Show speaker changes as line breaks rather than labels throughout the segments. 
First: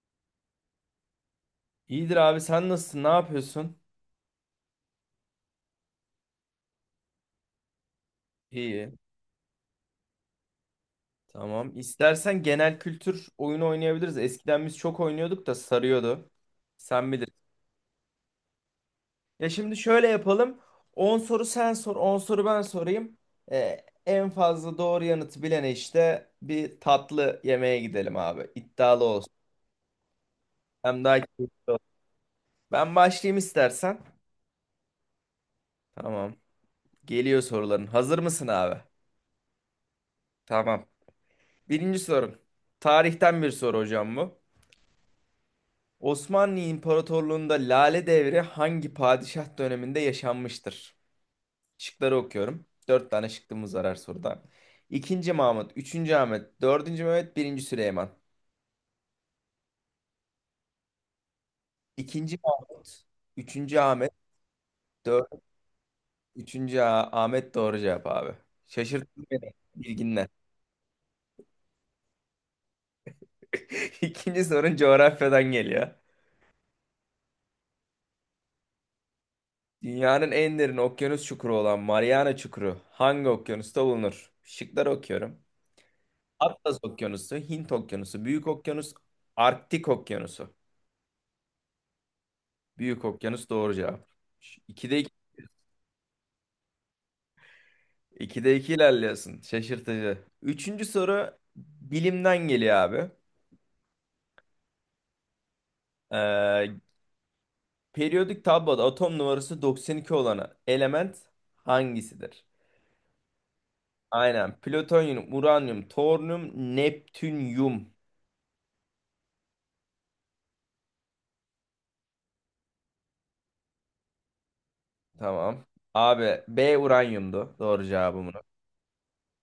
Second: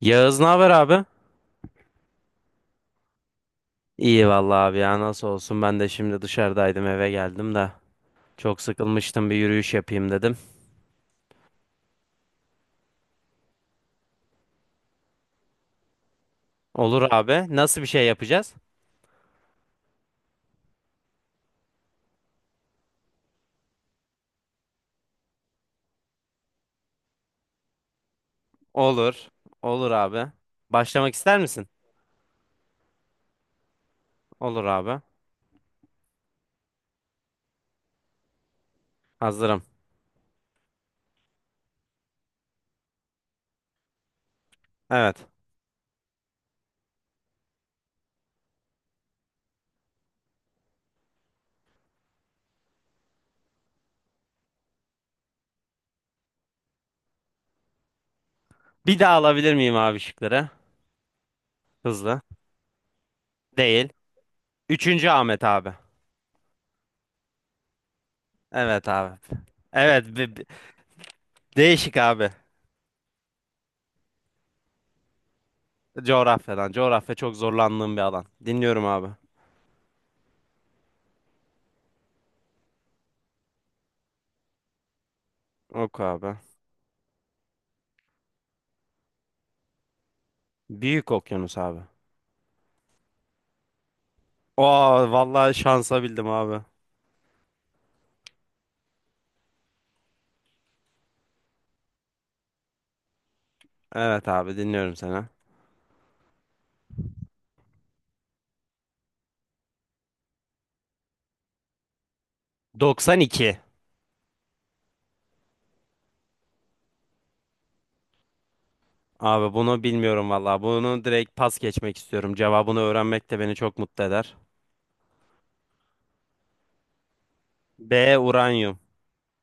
Yağız ne haber abi?
İyidir abi sen nasılsın? Ne yapıyorsun?
İyi vallahi abi ya, nasıl olsun, ben de şimdi dışarıdaydım, eve geldim de çok
İyi.
sıkılmıştım, bir yürüyüş yapayım dedim.
Tamam. İstersen genel kültür oyunu oynayabiliriz. Eskiden biz çok oynuyorduk da sarıyordu.
Olur
Sen bilir.
abi, nasıl bir şey yapacağız?
Ya şimdi şöyle yapalım. 10 soru sen sor, 10 soru ben sorayım. En fazla doğru yanıtı bilene işte bir tatlı yemeğe gidelim abi. İddialı
Olur
olsun.
olur abi.
Hem
Başlamak
daha
ister
keyif-
misin?
Ben başlayayım istersen.
Olur abi,
Tamam. Geliyor soruların. Hazır mısın abi?
hazırım.
Tamam. Birinci sorun. Tarihten bir soru hocam bu.
Evet.
Osmanlı İmparatorluğu'nda Lale Devri hangi padişah döneminde yaşanmıştır? Şıkları okuyorum. Dört tane şıkkımız var her soruda. İkinci Mahmut, üçüncü Ahmet, dördüncü Mehmet, birinci Süleyman.
Bir daha alabilir miyim abi şıkları? Hızlı.
İkinci Mahmut, üçüncü
Değil.
Ahmet,
Üçüncü
dört,
Ahmet abi.
üçüncü Ahmet doğru cevap abi.
Evet abi.
Şaşırttın beni
Evet,
bilginle.
değişik abi.
İkinci sorun coğrafyadan geliyor.
Coğrafyadan, coğrafya çok zorlandığım bir alan. Dinliyorum abi.
Dünyanın en derin okyanus çukuru olan Mariana Çukuru hangi okyanusta bulunur? Şıkları okuyorum.
Oku abi.
Atlas Okyanusu, Hint Okyanusu, Büyük Okyanus, Arktik Okyanusu.
Büyük okyanus abi.
Büyük Okyanus doğru cevap. Ş- İkide
Aa,
iki,
vallahi şansa bildim abi.
ikide iki ilerliyorsun. Şaşırtıcı. Üçüncü soru bilimden geliyor abi.
Evet abi, dinliyorum seni.
Ee, periyodik tabloda atom numarası 92 olan element hangisidir?
92.
Aynen. Plütonyum, uranyum, toryum, neptünyum.
Abi bunu bilmiyorum vallahi. Bunu direkt pas geçmek istiyorum. Cevabını öğrenmek de beni çok mutlu eder.
Tamam. Abi B uranyumdu. Doğru
B
cevabım bunu.
uranyum.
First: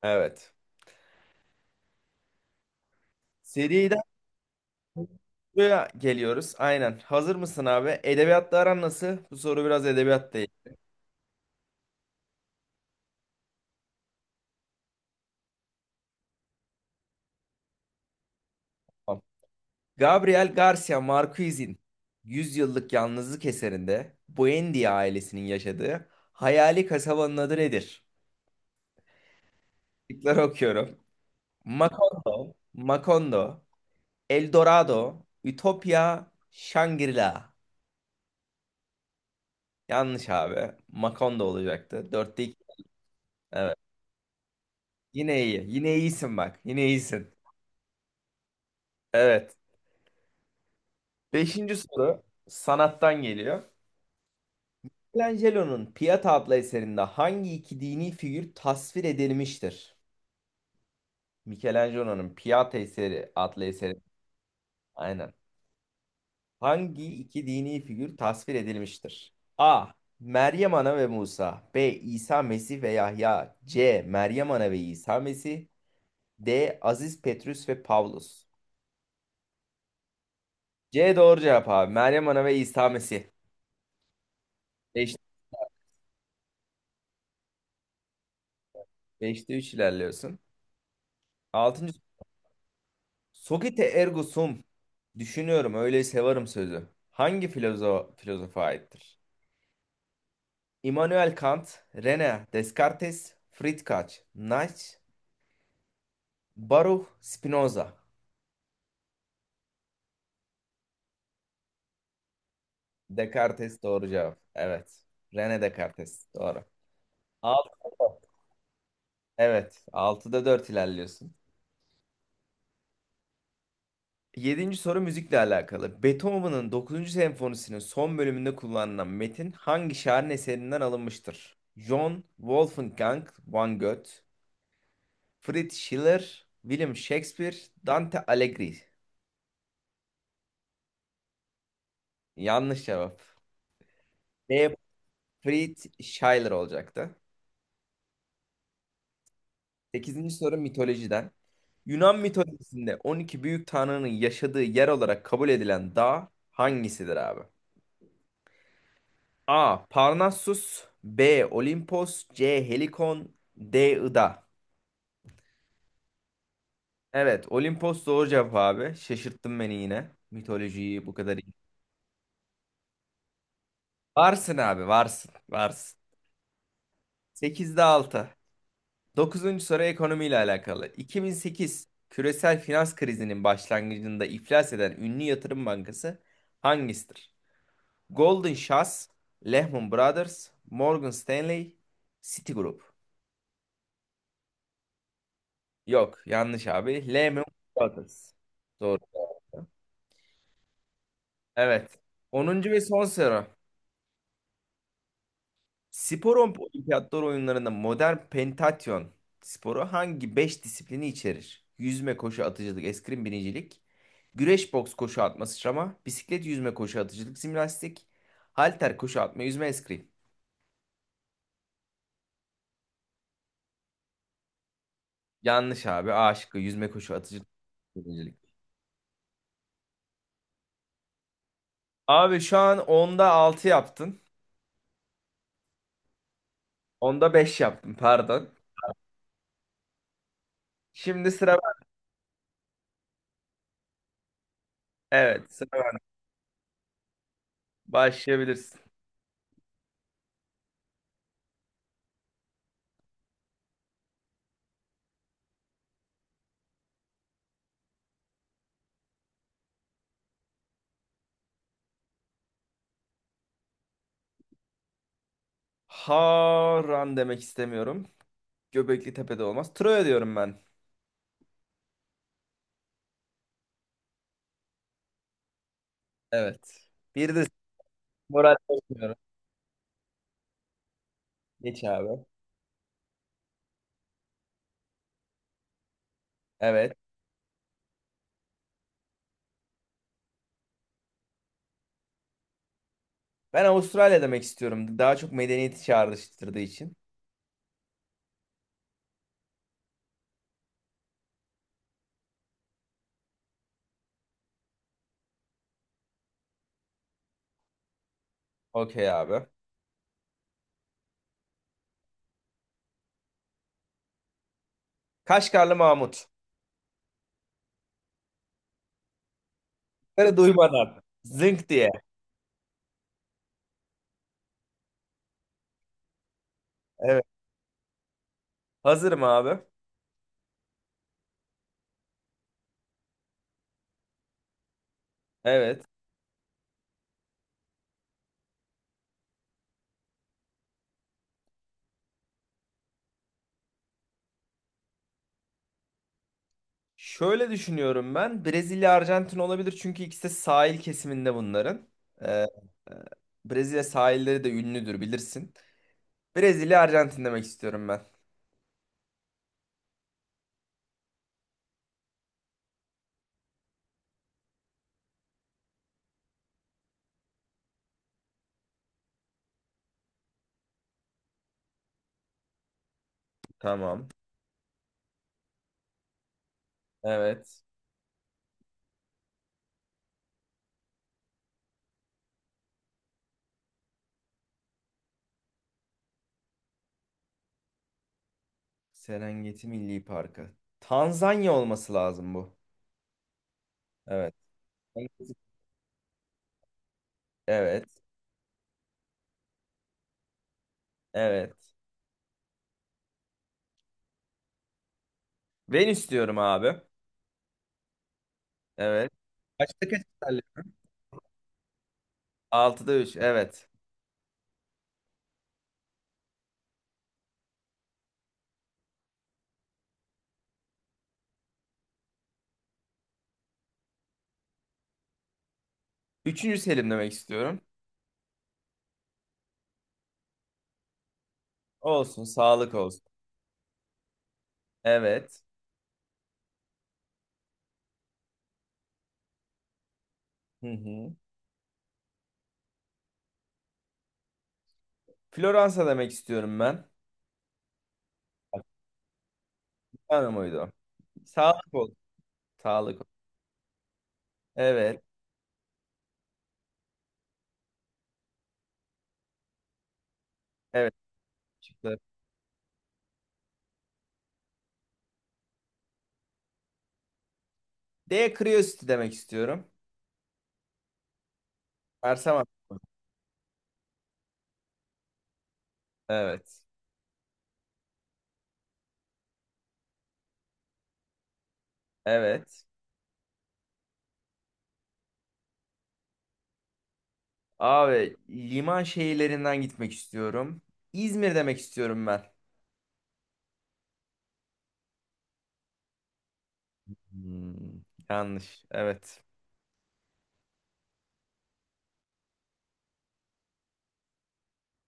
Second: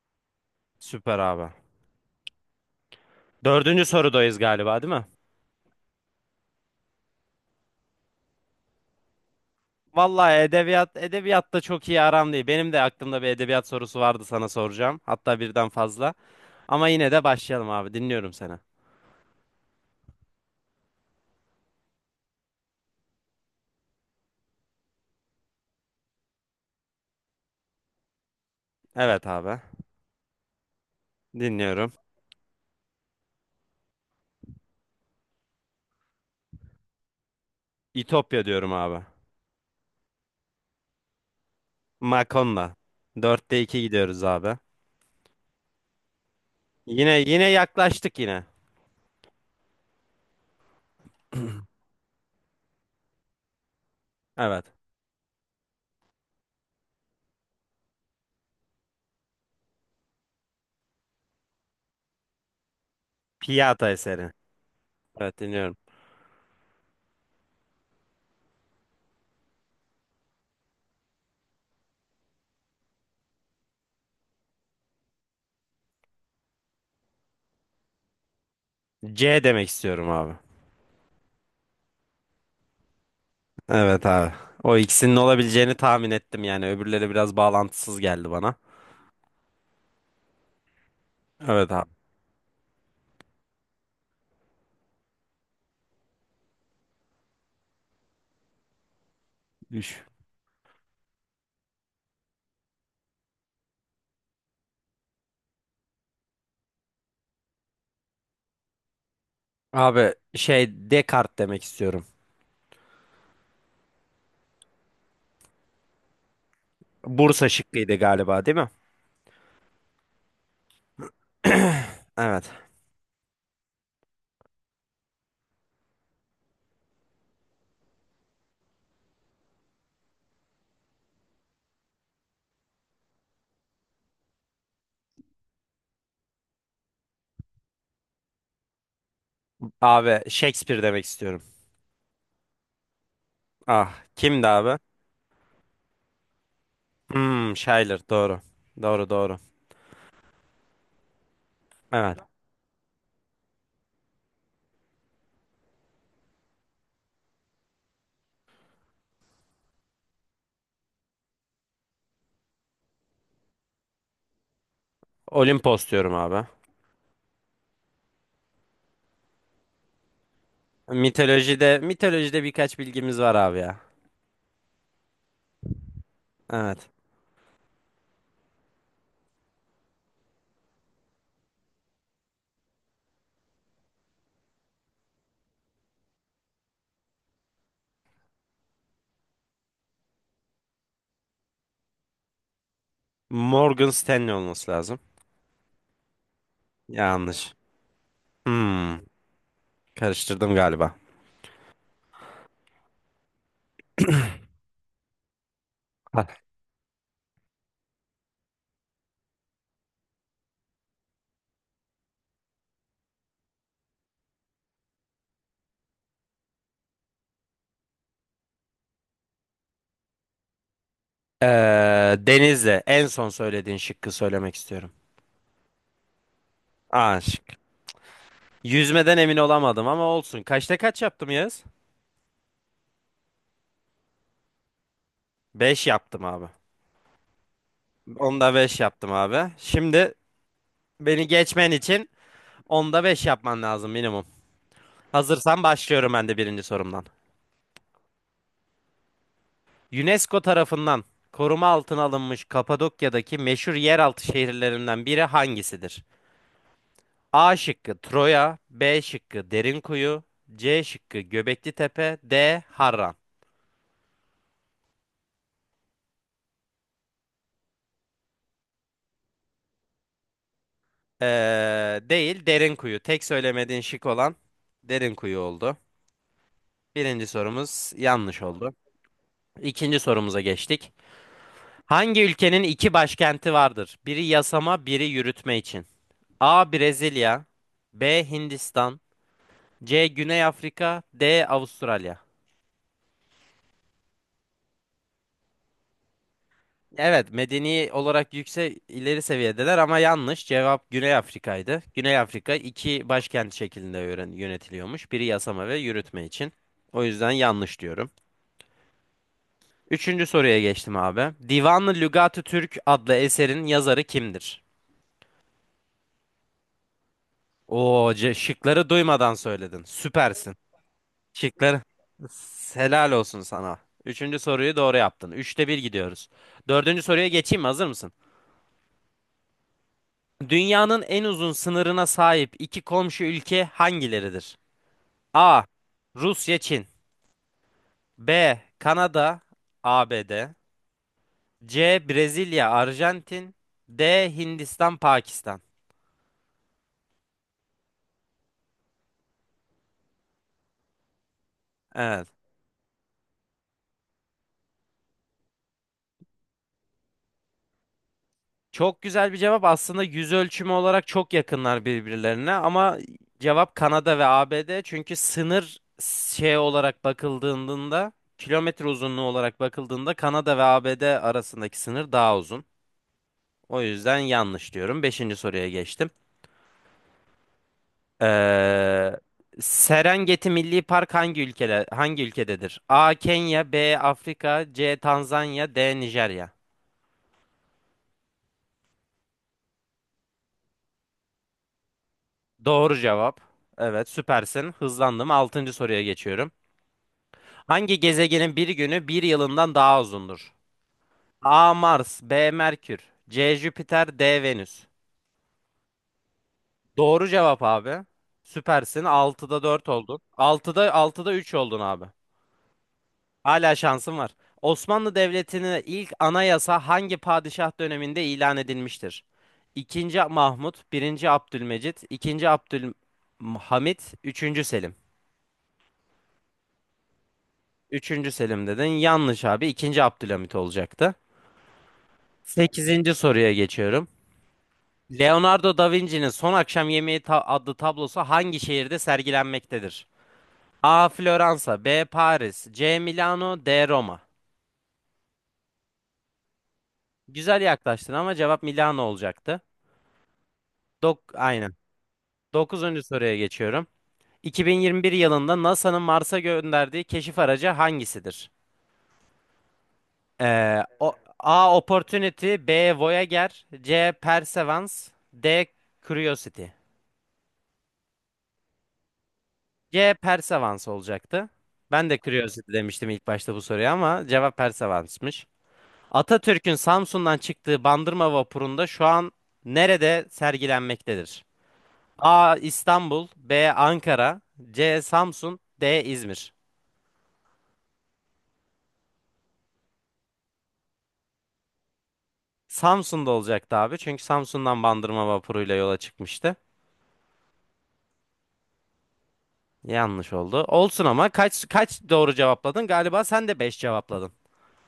Evet.
Süper abi. Dördüncü
Seri
sorudayız galiba, değil mi?
Buraya geliyoruz. Aynen. Hazır mısın abi? Edebiyatla aran nasıl? Bu soru biraz
Vallahi
edebiyat değil.
edebiyatta çok iyi aram değil. Benim de aklımda bir edebiyat sorusu vardı, sana soracağım. Hatta birden fazla. Ama yine de başlayalım abi. Dinliyorum seni.
Tamam. Gabriel Garcia Marquez'in 100 yıllık yalnızlık eserinde Buendia ailesinin yaşadığı hayali kasabanın adı nedir?
Evet abi.
Şıkları okuyorum.
Dinliyorum.
Macondo, El Dorado, Ütopya, Shangri-La.
İtopya diyorum abi.
Yanlış abi. Macondo olacaktı. Dörtte iki.
Makonda. Dörtte
Evet.
iki gidiyoruz abi.
Yine iyi. Yine iyisin bak. Yine
Yine
iyisin.
yine yaklaştık yine.
Evet. Beşinci soru sanattan geliyor.
Evet.
Michelangelo'nun Pieta adlı eserinde hangi iki dini figür tasvir edilmiştir? Michelangelo'nun Pieta eseri adlı
Piyata
eseri.
eseri.
Aynen.
Evet, dinliyorum.
Hangi iki dini figür tasvir edilmiştir? A. Meryem Ana ve Musa. B. İsa Mesih ve Yahya. C. Meryem Ana ve İsa Mesih. D. Aziz Petrus ve Pavlus.
C demek istiyorum abi.
C doğru cevap abi. Meryem Ana ve İsa Mesih.
Evet abi. O ikisinin olabileceğini tahmin ettim yani. Öbürleri biraz bağlantısız geldi bana.
Beşte 3 ilerliyorsun.
Evet abi.
Altıncı. Sokite ergo sum. Düşünüyorum öyleyse varım sözü. Hangi filozofa aittir?
Düş.
Immanuel Kant, René Descartes, Friedrich Nietzsche, Baruch Spinoza.
Abi Descartes demek istiyorum.
Descartes doğru cevap. Evet. René Descartes doğru.
Bursa
Altı.
şıkkıydı galiba, değil mi?
Evet. Altıda 4 ilerliyorsun.
Evet.
Yedinci soru müzikle alakalı. Beethoven'ın dokuzuncu senfonisinin son bölümünde kullanılan metin hangi şairin eserinden alınmıştır? John Wolfgang van Goethe, Fritz Schiller, William Shakespeare, Dante Alighieri.
Abi Shakespeare demek istiyorum.
Yanlış cevap.
Ah, kimdi
B.
abi?
Fritz Schiller olacaktı.
Hmm, Schiller doğru. Doğru.
Sekizinci soru mitolojiden.
Evet.
Yunan mitolojisinde 12 büyük tanrının yaşadığı yer olarak kabul edilen dağ hangisidir abi? A. Parnassus. B. Olimpos. C. Helikon. D. Ida.
Olimpos diyorum abi.
Evet, Olimpos doğru cevap abi. Şaşırttın beni yine. Mitolojiyi bu kadar iyi.
Mitolojide birkaç bilgimiz var abi ya.
Varsın abi varsın. Varsın.
Evet.
Sekizde 6. Dokuzuncu soru ekonomiyle alakalı. 2008 küresel finans krizinin başlangıcında iflas eden ünlü yatırım bankası hangisidir? Goldman Sachs, Lehman Brothers, Morgan Stanley, Citigroup.
Morgan Stanley olması lazım.
Yok, yanlış abi. Lehman
Yanlış.
Brothers.
Hmm,
Doğru.
karıştırdım galiba.
Evet. Onuncu ve son soru.
Ha,
Spor olimpiyatlar oyunlarında modern pentatyon sporu hangi 5 disiplini içerir? Yüzme, koşu, atıcılık, eskrim, binicilik, güreş, boks, koşu atma, sıçrama, bisiklet, yüzme, koşu, atıcılık, jimnastik, halter, koşu atma, yüzme, eskrim.
Denizli. En son söylediğin şıkkı söylemek istiyorum.
Yanlış abi. A şıkkı yüzme, koşu,
A
atıcılık,
şık.
binicilik.
Yüzmeden emin olamadım ama olsun. Kaçta kaç yaptım Yağız?
Abi şu an onda 6 yaptın.
5 yaptım abi.
Onda 5 yaptın, pardon.
10'da 5 yaptım abi. Şimdi beni
Şimdi sıra
geçmen
ben.
için 10'da 5 yapman lazım minimum.
Evet,
Hazırsan
sıra ben.
başlıyorum ben de birinci sorumdan.
Başlayabilirsin.
UNESCO tarafından koruma altına alınmış Kapadokya'daki meşhur yeraltı şehirlerinden biri hangisidir? A şıkkı Troya, B şıkkı Derinkuyu, C şıkkı Göbekli Tepe, D Harran.
Haran demek istemiyorum. Göbekli Tepe'de olmaz. Troya diyorum ben.
Değil Derinkuyu. Tek söylemediğin şık olan Derinkuyu oldu.
Evet.
Birinci
Bir de
sorumuz yanlış
moral
oldu.
bozmuyorum.
İkinci sorumuza geçtik.
Geç
Hangi
abi.
ülkenin iki başkenti vardır? Biri yasama, biri yürütme için. A.
Evet.
Brezilya, B. Hindistan, C. Güney Afrika, D. Avustralya.
Ben Avustralya demek istiyorum. Daha çok medeniyeti çağrıştırdığı için.
Evet, medeni olarak yüksek, ileri seviyedeler ama yanlış. Cevap Güney Afrika'ydı. Güney Afrika iki başkent şeklinde yönetiliyormuş. Biri yasama ve yürütme için. O yüzden yanlış diyorum.
Okey abi.
Üçüncü soruya geçtim abi. Divan-ı Lügat-ı Türk adlı eserin yazarı kimdir?
Kaşgarlı Mahmut.
Oo, şıkları duymadan söyledin.
Bunları
Süpersin.
duymadan. Zınk
Şıkları.
diye.
Helal olsun sana. Üçüncü soruyu doğru yaptın. 3'te 1 gidiyoruz. Dördüncü
Evet.
soruya geçeyim mi? Hazır mısın?
Hazırım abi.
Dünyanın en uzun sınırına sahip iki komşu ülke hangileridir? A.
Evet.
Rusya, Çin. B. Kanada, ABD. C. Brezilya, Arjantin. D. Hindistan, Pakistan.
Şöyle düşünüyorum ben. Brezilya, Arjantin olabilir. Çünkü ikisi de sahil kesiminde bunların.
Evet.
Ee, Brezilya sahilleri de ünlüdür bilirsin. Brezilya, Arjantin demek istiyorum ben.
Çok güzel bir cevap. Aslında yüz ölçümü olarak çok yakınlar birbirlerine ama cevap Kanada ve ABD. Çünkü sınır şey olarak bakıldığında, kilometre uzunluğu olarak bakıldığında Kanada ve ABD arasındaki sınır daha uzun. O
Tamam.
yüzden yanlış diyorum. Beşinci soruya geçtim.
Evet.
Ee, Serengeti Milli Park hangi ülkede hangi ülkededir? A. Kenya, B. Afrika, C. Tanzanya, D. Nijerya.
Serengeti Milli Parkı. Tanzanya olması lazım bu.
Doğru cevap. Evet,
Evet.
süpersin. Hızlandım. Altıncı soruya geçiyorum.
Evet.
Hangi gezegenin bir günü bir yılından daha uzundur?
Evet.
A. Mars, B. Merkür, C. Jüpiter, D. Venüs.
Ben istiyorum abi.
Doğru cevap abi. Süpersin.
Evet.
6'da 4
Kaçta kaç
oldun.
isterler?
Altıda 3 oldun abi.
Altıda 3. Evet.
Hala şansım var. Osmanlı Devleti'nin ilk anayasa hangi padişah döneminde ilan edilmiştir? İkinci Mahmut, birinci Abdülmecit, ikinci Abdülhamit, üçüncü Selim.
Üçüncü Selim demek istiyorum.
Üçüncü Selim dedin. Yanlış abi. İkinci Abdülhamit olacaktı.
Olsun. Sağlık olsun.
Sekizinci soruya geçiyorum.
Evet.
Leonardo da Vinci'nin Son Akşam Yemeği adlı tablosu hangi şehirde sergilenmektedir?
Hı
A.
hı.
Floransa, B. Paris, C. Milano, D. Roma.
Floransa demek istiyorum ben.
Güzel yaklaştın ama cevap Milano olacaktı.
Tanrı mıydı?
Aynen.
Sağlık olsun. Sağlık
Dokuzuncu
olsun.
soruya geçiyorum.
Evet.
2021 yılında NASA'nın Mars'a gönderdiği keşif aracı hangisidir?
Evet.
A. Opportunity, B. Voyager, C. Perseverance, D. Curiosity.
D. Curiosity demek istiyorum.
C. Perseverance olacaktı. Ben de
Ersamam.
Curiosity demiştim ilk başta bu soruya ama cevap Perseverance'mış.
Evet.
Atatürk'ün Samsun'dan çıktığı Bandırma vapurunda şu an nerede sergilenmektedir? A.
Evet.
İstanbul, B. Ankara, C. Samsun, D. İzmir.
Abi liman şehirlerinden gitmek istiyorum. İzmir demek istiyorum ben.
Samsun'da olacaktı abi. Çünkü Samsun'dan Bandırma vapuruyla yola çıkmıştı.
Hmm, yanlış. Evet.
Yanlış oldu. Olsun, ama kaç kaç doğru cevapladın? Galiba sen de 5 cevapladın.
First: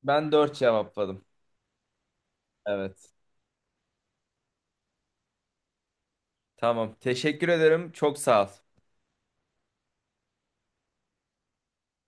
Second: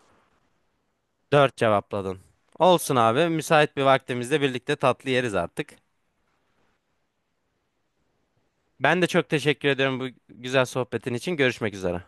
Ben 4 cevapladım.
4 cevapladın. Olsun
Evet.
abi. Müsait bir vaktimizde birlikte tatlı yeriz artık.
Tamam. Teşekkür ederim. Çok sağ ol.
Ben de çok teşekkür ediyorum bu güzel sohbetin için. Görüşmek üzere.